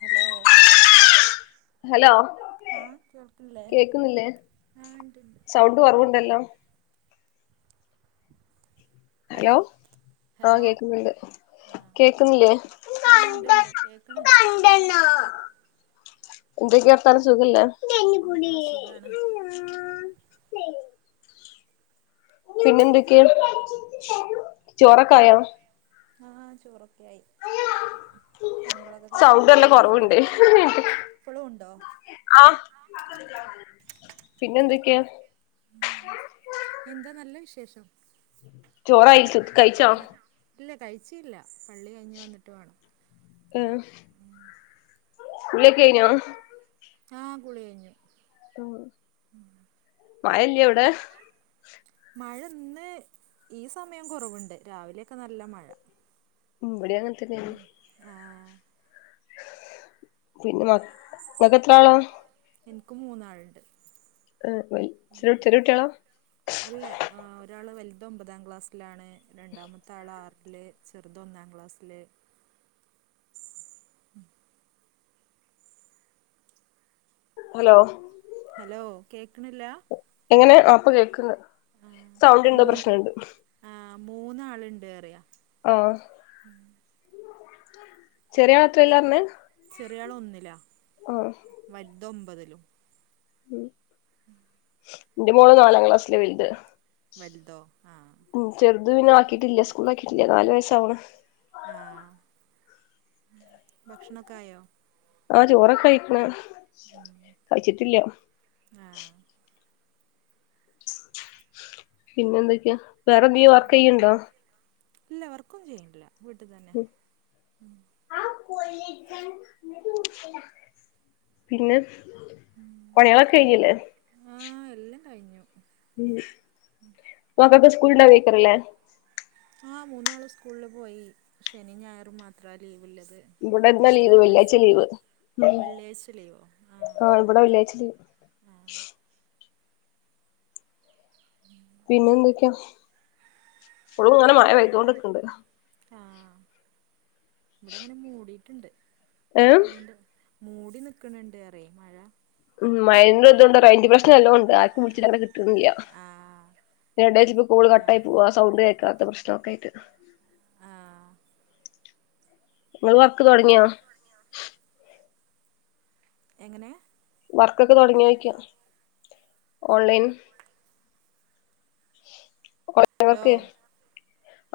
Hello hello ആഹ് കേൾക്ക് ഇല്ലെ? കേക്കുന്നില്ലേ ആഹ് ഇണ്ട് സൗണ്ട് കുറവുണ്ടല്ലോ ഇപ്പഴോ? ആഹ ഹലോ കേക്കുന്ന്ണ്ട് ആഹ് കേക്കുന്നില്ലേ ആഹ് ഇണ്ട്ണ്ട് കേക്ക്ണ്ണ്ട് എന്തൊക്കെ വർത്താനം സുഖ അല്ലെ? എന്താ സുഖാണ് പിന്നെ എന്തൊക്കെ ചോറ് ഒക്കെ ആയോ? ആഹ് ചോറൊക്കെയായി സൗണ്ട് നല്ല കൊറവ് ഇണ്ട് ഇപ്പളും ഉണ്ടോ ആഹ് പിന്നെന്തൊക്കെ എന്താ നല്ല വിശേഷം ചോറയിൽക്ക് ഇല്ല കഴിച്ചില്ല. പള്ളി കഴിഞ്ഞ് വന്നിട്ട് വേണം ഏ ഹ് കുള്യൊക്കെ കഴിഞ്ഞോ ആഹ് കുളി കഴിഞ്ഞു. ഉം മയല്ല്യ ഔടെ മഴ ന്ന് ഈ സമയം കൊറവുണ്ട്. രാവിലൊക്കെ നല്ല മഴ ഉം ഇബെടിം അങ്ങനെ തന്നെയാണ് ഉം.. ആഹ് പിന്നെ മക് ങ്ങക്കെത്രാളാ? ഇൻക്ക് മൂന്നാൾ ഇണ്ട് ആഹ് വഴി ചെറെ ചെറെ കുട്ടിയാളാ? അല്ല ഏഹ് ഒരാൾ വെൽത് ഒമ്പതാം ക്ലാസ്സിലാണ് രണ്ടാമ്മെത്തെ ആൾ ആർൽ ചെറുതൊന്നാം ക്ലാസ്സ് ല് ഹലോ ഹലോ കേക്ക്ണില്ല എങ്ങനെ ആപ്പ കേൾക്കന്ന് ആ മൂന്ന് ആ മൂന്നാളുണ്ട്റിയ ഓഹ്ഹ ചെറിയ പാത്രല്ലർന്ന് ചെറിയാള് ഒന്നില ആഹ് വൽതൊമ്പതിലും ഉം.. ഉം ന്റെ മോള് നാലാം ക്ലാസില വെൽത് വലുതോ ആഹ് ഉം ചെർത് പിന്നെ ആക്കിയിട്ടില്ല. സ്കൂളാക്കിട്ടില്ല. നാല് വയസ്സാവണ് ആഹ് ഭക്ഷണൊക്കായോ? ആഹ് ചോറൊക്കെ അയ്ക്ക്ണ്. കയ്ച്ചിട്ടില്ല ആഹ് പിന്നെ എന്തൊക്കെയാ. വേറെ എന്തങ്ക്യും വർക്ക് ചെയ്യണ്ടോ ഇല്ല വർക്ക് ഒന്നും ചെയ്യ്ണ് ഇല്ല വീട്ട് തെന്നെ [inaudible] പിന്നെ പണികളൊക്കെ കഴിഞ്ഞില്ലേ ആഹ് എല്ലം കയ്ഞ്ഞു ഉം മക്കക്ക്‌ സ്കൂൾണ്ടാവെക്കാരം ല്ലേ ആ മൂന്നാളും സ്കൂളിൽ പോയി ശനീം ഞായറും മാത്രാ ലീവ് ല്ലത് ഇവിടെ അല്ലാത്ത ഇന്നാ ലീവ് ദിസവൊക്കെ വെള്ളിയാഴ്ച ക്ലാസാ ലീവ് വെള്ളിയാഴ്ച ലീവോ ആ ഇവടെ വെള്ളിയാഴ്ച ലീ ആ പിന്നെന്തൊക്കെയാ ഫുള്ളും ഇങ്ങനെ മഴ പെയ്തോണ്ട്ക്കണിണ്ട്. ഇബടെ ങ്ങനെ മൂടിട്ടുണ്ട് ഏഹ് പള്ളിന്റെ ഏ മൂടി നിക്കണണ്ട്റൈ മഴ ഉം മയെന്റെതൂണ്ട് റെയ്ഞ്ച് പ്രശ്നം നല്ലോംണ്ട് ആര്ക്കും വിൾച്ചിട്ടങ്ങട്ട് കിട്ട്ണില്ല്യാ ആ എടേച്ചിപ്പോ കോള് ഞാ കട്ടായി പോവാ സൗണ്ട് കേൾക്കാത്തെ പ്രശ്നക്കെ ആയിട്ട് ആഹ് ഇങ്ങള് വർക്ക് തൊടങ്ങിയോ? എങ്ങനെ വർക്കൊക്കെ തുടങ്ങിയോയ്ക്കാ ഓൺലൈൻ ഓൺലൈ ഹലോ വർക്ക്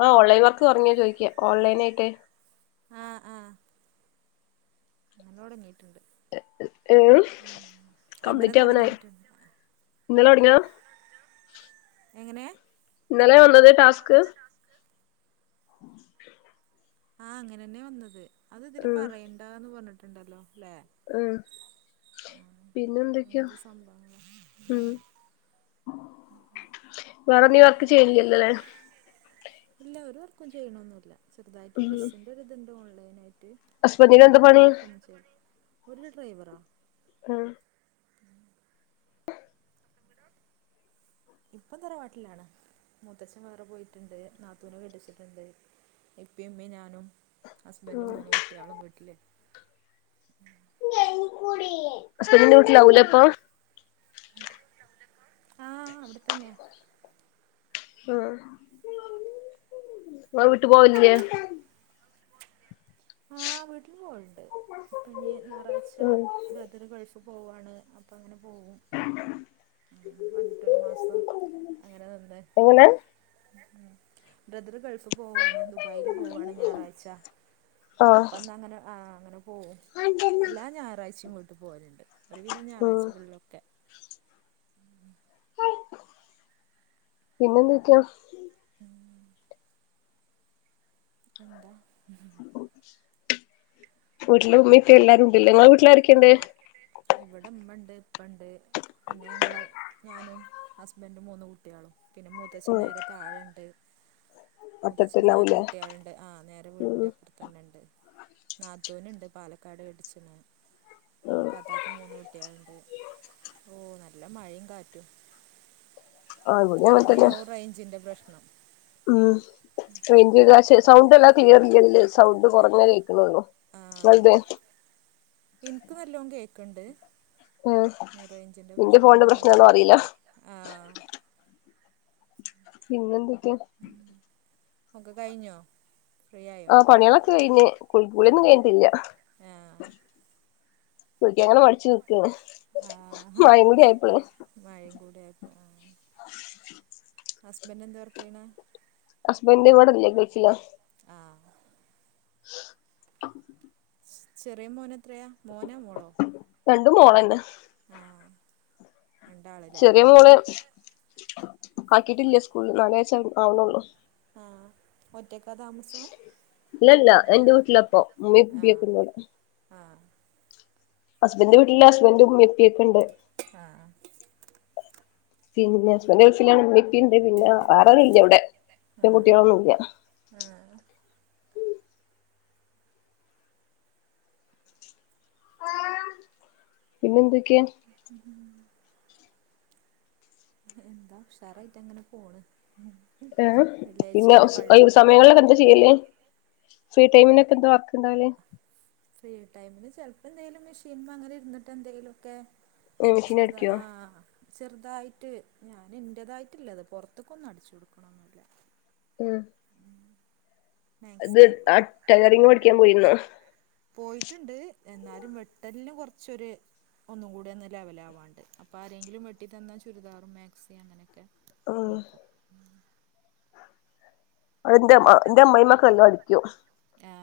ആ ഓൺലൈൻ വർക്ക് തുങ്ങിയോ ചോയ്ക്ക ഓൺലൈൻ ആയിട്ട് ആഹ് ആഹ് ന്നല്ലോടങ്ങീട്ടുണ്ട് ഏ അങ്ങനെ കംപ്ലീറ്റ് ആവനായി തുടങ്ങിയിട്ടുണ്ട് ഇന്നലെ തൊടങ്യാ എങ്ങനെ ഇന്നലെ വന്നത് ടാസ്ക് [inaudible] ആഹ് അങ്ങനെന്നെ വന്നത് അത് ഇതില് ഉം പറയണ്ടന്ന് പറഞ്ഞിട്ടുണ്ടല്ലോ ല്ലേ ഉം ആഹ് പിന്നെ എന്തൊക്കെയാ അങ്ങനത്തെ സംഭവങ്ങള് [inaudible] ഉം വേറെ നീ വർക്ക് ചെയ്യ്ണില്ലോ ല്ലേ ഇല്ല ഒരു വർക്കും ചെയ്യണൊന്നൂല്ല ചെറ്തായിട്ട് ഡ്രസ്സിന്റെറെ ഒരിതുണ്ട് ഓൺലൈൻ ആയിട്ട് ഹസ്ബന്റിന് എന്താ പണി? [unintelligible] ഒരുല ഡ്രൈവറാ ആഹ് ഇപ്പോം തറവാട്ടിലാണ് മൂത്തച്ഛൻ വേറെ പോയിട്ടുണ്ട് നാത്തൂനെ കെട്ടിച്ചിട്ടുണ്ട്. ഇപ്പീം മ്മീംഞാനും ഉം ഹസ്ബൻറും മൂന്നു കുട്ട്യാളും വീട്ടില് ഹസ്ബന്റിന്റെ വീട്ടിലാവും ല്ലേ പ്പൊ ആഹ് ആഹ് അവിടെ തന്ന്യ ആഹ് [unintelligible] ആഹ് വീട്ടിൽ പോവലിണ്ട് ഇപ്പൊ ഞ്ഞി ഞായറാഴ്ച ഉം ബ്രദറ് ഗൾഫ് ക്ക്‌ പോവാണ് അപ്പോ അങ്ങനെ പോകും. ഉം വന്നിട്ടൊരു മാസം അങ്ങന നിന്നെ എങ്ങനെ ബ്രദറ് ഗൾഫ് പോവാണ് ദുബായിൽ പോവാണ് ഞായറാഴ്ച ആ അപ്പന്നാ അങ്ങനെ ആ അങ്ങനെ പോവും എല്ലാ ഞായറാഴ്ചയും വീട്ടി പോവലുണ്ട് ഒരുവിധം ഉം ഞായറാഴ്ചകളിലൊക്കെ പിന്നെന്തൊക്കയാ എന്താ? വീട്ടില് മ്മീം പ്പീം എല്ലാരും ഇണ്ട് ല്ലേ ഇങ്ങളെ വീട്ടിലാരൊക്കെണ്ട് ഇവിടെ ഇമ്മണ്ട് ഇപ്പണ്ട് പിന്നെ ഞങ്ങള് ഞാനും ഹസ്ബൻഡും മൂന്ന് കുട്ട്യാളും പിന്നെ മൂ മൂത്തച്ഛൻ ഉം നേരെ താഴണ്ട് മൂത്തച്ഛന് നാല് ഒറ്റത്തന്നാവൂലേ കുട്ട്യാളുണ്ട് ആഹ് നേരെ ഉം വീടിന്റെ അപ്പുറത്ത് തന്നെണ്ട് നാത്തൂനിണ്ട് പാലക്കാട് കെട്ടിച്ചിക്ക്‌ണെ ആ താത്താക്കും മൂന്ന് കുട്ട്യാളുണ്ട് ഓ നല്ല മഴയും കാറ്റും ആ ഇവിടേം അങ്ങനെ തന്നെ അതന്നെയാവും റേഞ്ചിന്റെ പ്രശ്നം. ഉം സൗണ്ട് എല്ലാം ക്ലിയർ ഇല്ലല്ല് സൗണ്ട് കുറഞ്ഞെ കേൾക്കണൊള്ളൂ വൽത് എനിക്ക് നല്ലോണം കേൾക്കണ്ട്, ഉം റേഞ്ചിന്റെ നിന്റെ ഫോണിന്റെ പ്രശ്‌നാണോന് പ്രശ്നാണോ അറിയൂല്ല. അറിയില്ല ആഹ് പിന്നെന്തൊക്കെയാ? ഒക്കെ കഴിഞ്ഞോ? ഫ്രീ ആയോ ആഹ് പണികളൊക്കെ കഴിഞ്ഞ് ആ കുളികുളിയൊന്നും കഴിഞ്ഞിട്ടില്ല. ആ കുളിക്കാൻ അങ്ങനെ മടിച്ചു നിൽക്കാണ് ആ മഴയും കൂടി ആയപ്പോളെ മഴയും കൂടെ ആയപ്പോ ആ ഹസ്ബൻഡ് എന്താ വർക്ക് ചെയ്യണേ? ഹസ്‌ബൻ്റ് ഇവിടില്ല ഗൾഫില. ആഹ് [inaudible] ചെറിയ മോൻ എത്രയാ മോനാ മോളോ? രണ്ടും മോൾ തന്നെയാ. ചെറിയ മോളെ ആക്കിയിട്ടില്ല സ്കൂളിൽ, നാല് വയസ്സ് ആവണേള്ളൂ. ആഹ് ഒറ്റയ്ക്കാ താമസം? ഇല്ല ഇല്ല എന്റെ വീട്ടിലാ ഇപ്പോ [inaudible] ആഹ് ഹസ്ബൻഡെ വീട്ടിലാ ഹസ്ബൻഡും എത്തിയിട്ടുണ്ട്. ആഹ് ആഹ് പിന്നെ ഹസ്ബന്റ് ഗൾഫിലാണ് ഉമ്മിപ്പിംണ്ട് പിന്നെ വേറാരുല്ല്യാവ്ടെ [unintelligible] കുട്ടികളൊന്നും ല്ല്യ ആഹ് പിന്നെന്തൊക്കെയ? [inaudible] എന്താ ഉഷാറായിട്ട് അങ്ങനെ പോണ്. ആഹ് പിന്നെ വെള്ളിയാഴ്ചയല്ലേ പള്ളി സമയങ്ങളിലൊക്കെ എന്താ ചെയ്യല്ലേ ഫ്രീ ടൈമിനൊക്കെ എന്താ വർക്ക് ഉണ്ടാവില്ലേ? ഫ്രീ ടൈമിൽ ചിലപ്പോ എന്തെങ്കിലും മെഷീൻ അങ്ങനെ ഇരുന്നിട്ട് എന്തെലുമൊക്കെ. മെഷീൻ ചെറുതാ അടിക്കോ ആഹ് ചെറുതായിട്ട്, ഞാൻ എൻ്റെതായിട്ടില്ലത് പുറത്തേക്കൊന്നും അടിച്ചു കൊടുക്കണൊന്നുമില്ല. [inaudible] ഇത് മാക്സി ആഹ് ട്ടയറിങ് പഠിക്കാൻ പോയിരുന്നോ പോയിട്ടുണ്ട്, എന്നാലും വെട്ടലിൽ കുറച്ചൊരു ഒന്നും കൂടി ഒന്ന് ലെവലാവാന്നുണ്ട്, അപ്പൊ ആരെങ്കിലും വെട്ടി തന്ന ചുരിദാറും മാക്സി അങ്ങനെയൊക്കെ ആഹ് നോക്കൂ എന്റെ അമ്മ എന്റെ അമ്മമായിമ്മ ക്കെല്ലാം അടിക്കും. ആ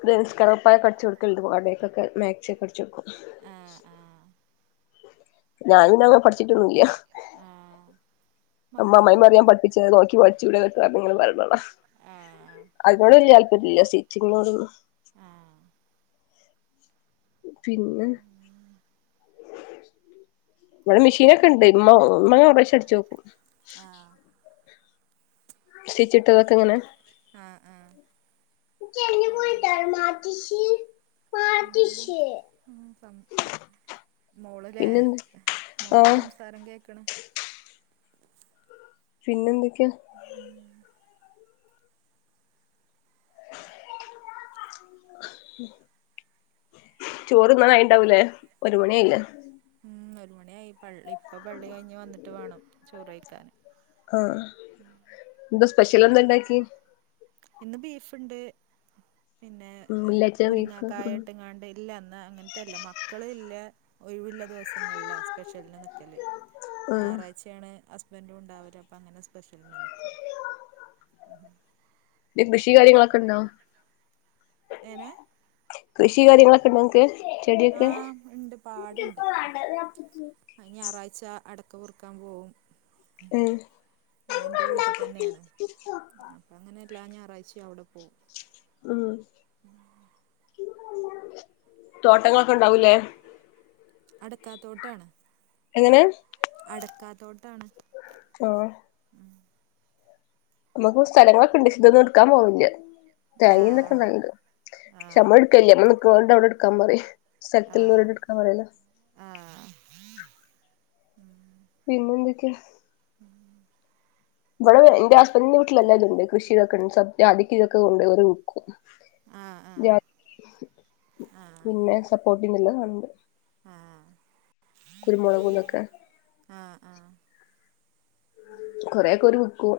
[inaudible] കടിച്ചു കൊടുക്കലുണ്ട് വാടകയ്ക്കൊക്കെ മാക്സിയൊക്കെ അടിച്ചുകൊടുക്കും. ആ ആ ഞാനൊന്നുങ്ങ പഠിച്ചിട്ട് ഒന്നുമില്ല ആഹ് അമ്മാമ്മയിമ്മ പറയും ഞാൻ പഠിപ്പിച്ചത് നോക്കി പഠിച്ചൂടെ ന്നൊക്കെ പറഞ്ഞ്ങ്ങനെ പറയണ കാണാ ആ അതിനോട് വല്യ താല്പര്യം ഇല്ല സ്റ്റിച്ചിങ്ങിനോടൊന്നും. ആ പിന്നെ? ഇവിടെ മെഷീനൊക്കെ ഉണ്ട് ഉമ്മ ഉമ്മയാ [unintelligible] അടിച്ച് നോക്കും ആഹ് സ്റ്റിച്ചിട്ടതൊക്കെ എങ്ങനെ? ആ ആ മ്ഹ് മ്ഹ് സം മോളല്ലേ? പിന്നെന്ത് മോളേ ആഹ് സംസാരം കേൾക്കണ്. പിന്നെന്തൊക്കെയാ? [inaudible] ചോറ് തിന്നായിണ്ടാവൂലേ ഒരു മണി ആയില്ലേ. ഉം ഒരു മണിയായി പള്ളി ഇപ്പ പള്ളി കഴിഞ്ഞ് വന്നിട്ട് വേണം ചോറഴിക്കാൻ. ആഹ് എന്ത സ്പെഷ്യൽ എന്തണ്ടാക്കി. ഇന്ന് ബീഫുണ്ട് പിന്നെ വെള്ളിയാഴ്ച ബീഫ് ഉം മുരിങ്ങാക്കായട്ട് ങ്ങാണ്ടെ ഇല്ല ന്ന് അങ്ങൻത്തെല്ല മക്കള് ഇല്ല ഒഴിവിള്ള ദിവസങ്ങളില സ്പെഷ്യല്ന് നിക്കല്. ആഹ് ഞായറാഴ്ചയാണ് ഹസ്ബൻറും ഉണ്ടാവല് അപ്പ അങ്ങനെ സ്പെഷ്യല്ന് നിക്കും. അഹ് ബിഷി കാര്യങ്ങളൊക്കെണ്ടോ ഏനെ കൃഷി കാര്യങ്ങളൊക്കെ ഉണ്ട ങ്‌ക്ക്? ചെടിയൊക്കെ ഇണ്ട് പാടണ്ട് അയിന് ഞായറാഴ്ച അടക്ക പെറുക്കാൻ പോകും. ഉം അഹ് ൻ്റെ വീട്ടിതന്നെയാണ്. പ്പങ്ങനെല്ലാ ഞായറഴ്ച്ചെ അവിടെ പോവും. ഉം. തോട്ടങ്ങളൊക്കെ ഇണ്ടാവൂലേ? അടക്കാത്തോട്ടാണ്. എങ്ങനെ? അടക്കാത്തോട്ടാണ്. ആഹ്. നമുക്ക് സ്ഥലങ്ങളൊക്കെണ്ട് ക്ഷേ ഒന്നു എടുക്കാൻ പോകൂല്ല. ആ തേങ്ങിൻതൊക്കെ നല്ലണ്ട് ആ പക്ഷെ നമ്മളട്ക്കേല്യ നമ്മ നിക്ക്നോണ്ട് അവിടെ എടുക്കാൻ പറയാ ആ സ്ഥലത്തുള്ളോലോട് ക്ക പറയുന്നേ ആ ആ പിന്നെന്തൊക്കെയാ? ഉം ഇവടെ ന്റെ ഹസ്ബൻഡറിന്റെ വീട്ടിലെല്ലാതുണ്ട് കൃഷി തൊക്കെണ്ട് [unintelligible] ആഹ് ആഹ്. പിന്നെ സപ്പോർട്ട്ന്നുള്ള കണ്ട്. കുരുമുളകു തൊക്കെ. ആഹ് ആഹ്. കൊറേക്കൊരു വിക്കൂ.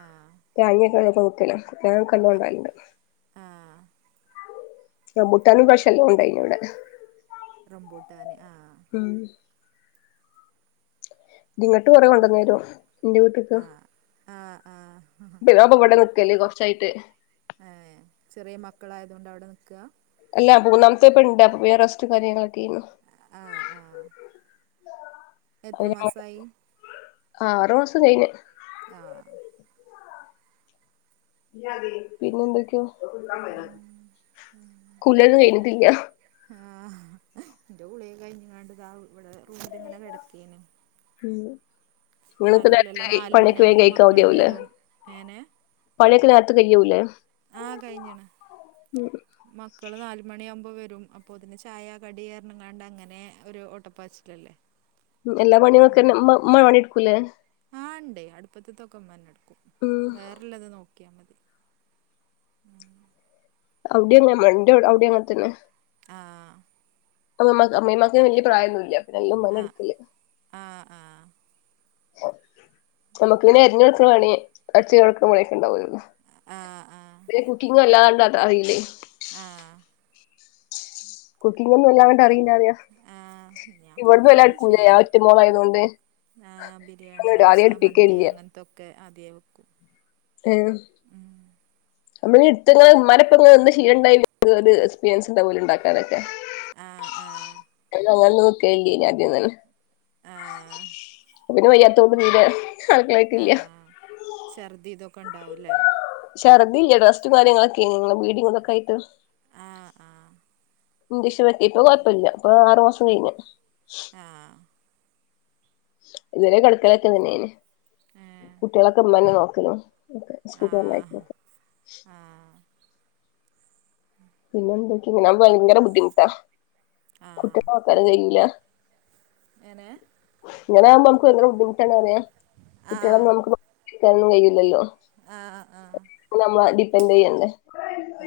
ആഹ്. [unintelligible] ആ റംബൂട്ടാനും ഇപ്പാശ്യല്ലോണ്ടായീന് വടെ. റമ്പൂട്ടാന് ആഹ്. ഉം. ഇങ്ങട്ട് കൊറേ കൊണ്ടന്നേരും ന്റെ വീട്ടിക്ക് ആ ആ ആ ഫിദാൻപ്പവിടെ നിക്കല് കൊർച്ചായിട്ട്. ഏഹ്. ചെറിയ മക്കളായതോണ്ട് അവിടെ നിക്കാ? അല്ല മൂന്നാമത്തെ ഇപ്പൊ ഇണ്ട് അപ്പ പിന്നെ റെസ്റ്റും കാര്യങ്ങളൊക്കേ നു ആഹ് ആഹ്. എത്ര മാസായി? ആറ് മാസം കഴിഞ്ഞ്. ആഹ്. പിന്നെ എന്തൊക്കെയോ കുളിന്നും കഴിഞ്ഞിട്ടില്ല. ആഹ് ന്റെ കുളിയക്കെ കഴിഞ്ഞ് ങാണ്ട് താ ഇവിടെ റൂമിൽ ഇങ്ങനെ കിടക്കേന്. ഉം. ങ്ങളിപ്പനേരത്തെ ആരുല്ലല്ലോ നാല് പണിയൊക്കെ വേഗം മണിയാവുമ്പോ കഴിക്കാ മക്കള് മതിയാവൂലേ. വരും ഏനെ പണിയൊക്കെ നേരത്തെ കയ്യൂലേ? ആഹ് കഴിഞ്ഞ്ണ്. മക്കള് നാല് മണിയാമ്പോവരും അപ്പൊത്തിന് ചായ കടി അർഞ്ങ്ങാണ്ട് അങ്ങനെ ഒരു ഓട്ടപ്പാച്ചിലല്ലേ. എല്ലാ പണികളൊക്കെന്നെ മ്മ മ്മ പണി എടുക്കൂലേ ആഹ് ഇണ്ടേയ് അടുപ്പത്ത്ത്തൊക്കെ ഇമ്മന്നെ എടുക്കും ഉം വേറെള്ളത് നോക്കിയാ മതി അവിടെ എങ്ങ മണ്ടേ അവി അവിടെ അങ്ങനത്തന്നെ. അ്ഹ അമ്മമയ്ക്ക് അമ്മേമായ്ക്ക് വല്യ പ്രായമൊന്നുമില്ല എൻ്റെ ഉമ്മാൻ്റെ ആഹ് അടുക്കല് ആഹ് ആഹ് നമുക്ക് ഇങ്ങനെ അരിഞ്ഞടുക്കേണെ പണി അടിച്ചിവാരി തൊടക്നെ പണി ഒക്കെ ഉണ്ടാവല്ല ആഹ് ആഹ് പിന്നെ കുക്കിങ് അല്ലാണ്ട് അത് അറിയില്ലേ. ആഹ് കുക്കിംഗൊന്നെല്ലാണ്ട് അറിയില്ലറിയാ ആഹ് ഞാൻ ഇവിടന്നു കുക്കിങ്ങൊക്കെ എല്ലാടുക്കുല്ലെ ആ ചെയ്യും ഒറ്റമോളായതൊണ്ട് ആ ബിരിയാണി കപ്സ മന്തി അങ്ങനത്തൊക്കെ ആദ്യേ വെക്കും. ഏഹ് നമ്മള് എടുത്തങ് ഉമ്മാനെ ഇപ്പ ങ്ങ് നിന്ന് ശിലം ഉണ്ടായില്ല ങ്ങ് ഒരു എക്സ്പീരിയൻസ് ഉണ്ടാവ ലോ അതെക്കെ ആ അ ആ അങ്ങന നോകെലെനി ആദ്യം ഒന്നിനും അ്ഹ [unintelligible] ളേക്കില്ല്യ ഛർദ്ദി ഇതൊക്കെ ഉണ്ടാവൂല്ലേ. ഛർദിയില്ല റെസ്‌റ്റും കാര്യങ്ങളൊക്കെ ഇങ്ങനെ ബ്ലീഡിങ്തൊക്കായിട്ട് ആ ആ ഉം ഇജക്ഷൻ ഇപ്പൊ കൊഴപ്പമില്ല ഇപ്പൊ ആറുമാസം കഴിഞ്ഞ്. ആഹ് ഇതുവരെ കെടക്കലാറ്റം തന്നെയ്ന് ഏ കുട്ട്യാളെക്കെ ഉമ്മന്നെ നോക്ക്ന്ന് നിനക്ക് സുഖം ലൈഫ് ഹാ പിന്നെ എന്തൊക്കെ ഞാൻ ഭയങ്കര ബുദ്ധിമുട്ടാ ആ കുട്ട്യാളെ നോക്കാനും കയൂല്ല [unintelligible] ഇങ്ങനൊ ആവുമ്പോ നമുക്ക് ഭയങ്കര ബുദ്ധിമുട്ടാണ് അറിയാം ആ കുട്ടികളൊന്നും നമുക്ക് നോക്കാനൊന്നും കഴയില്ലല്ലോ. ആഹ് ആ ആഹ് നമ്മളെ ഡിപ്പെൻഡെയ്യണ്ടേ അ്ഹ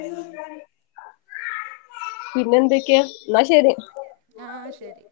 പിന്നെ എന്തൊക്കെയാ ന്നാ ശരി. അ്ഹ ശരി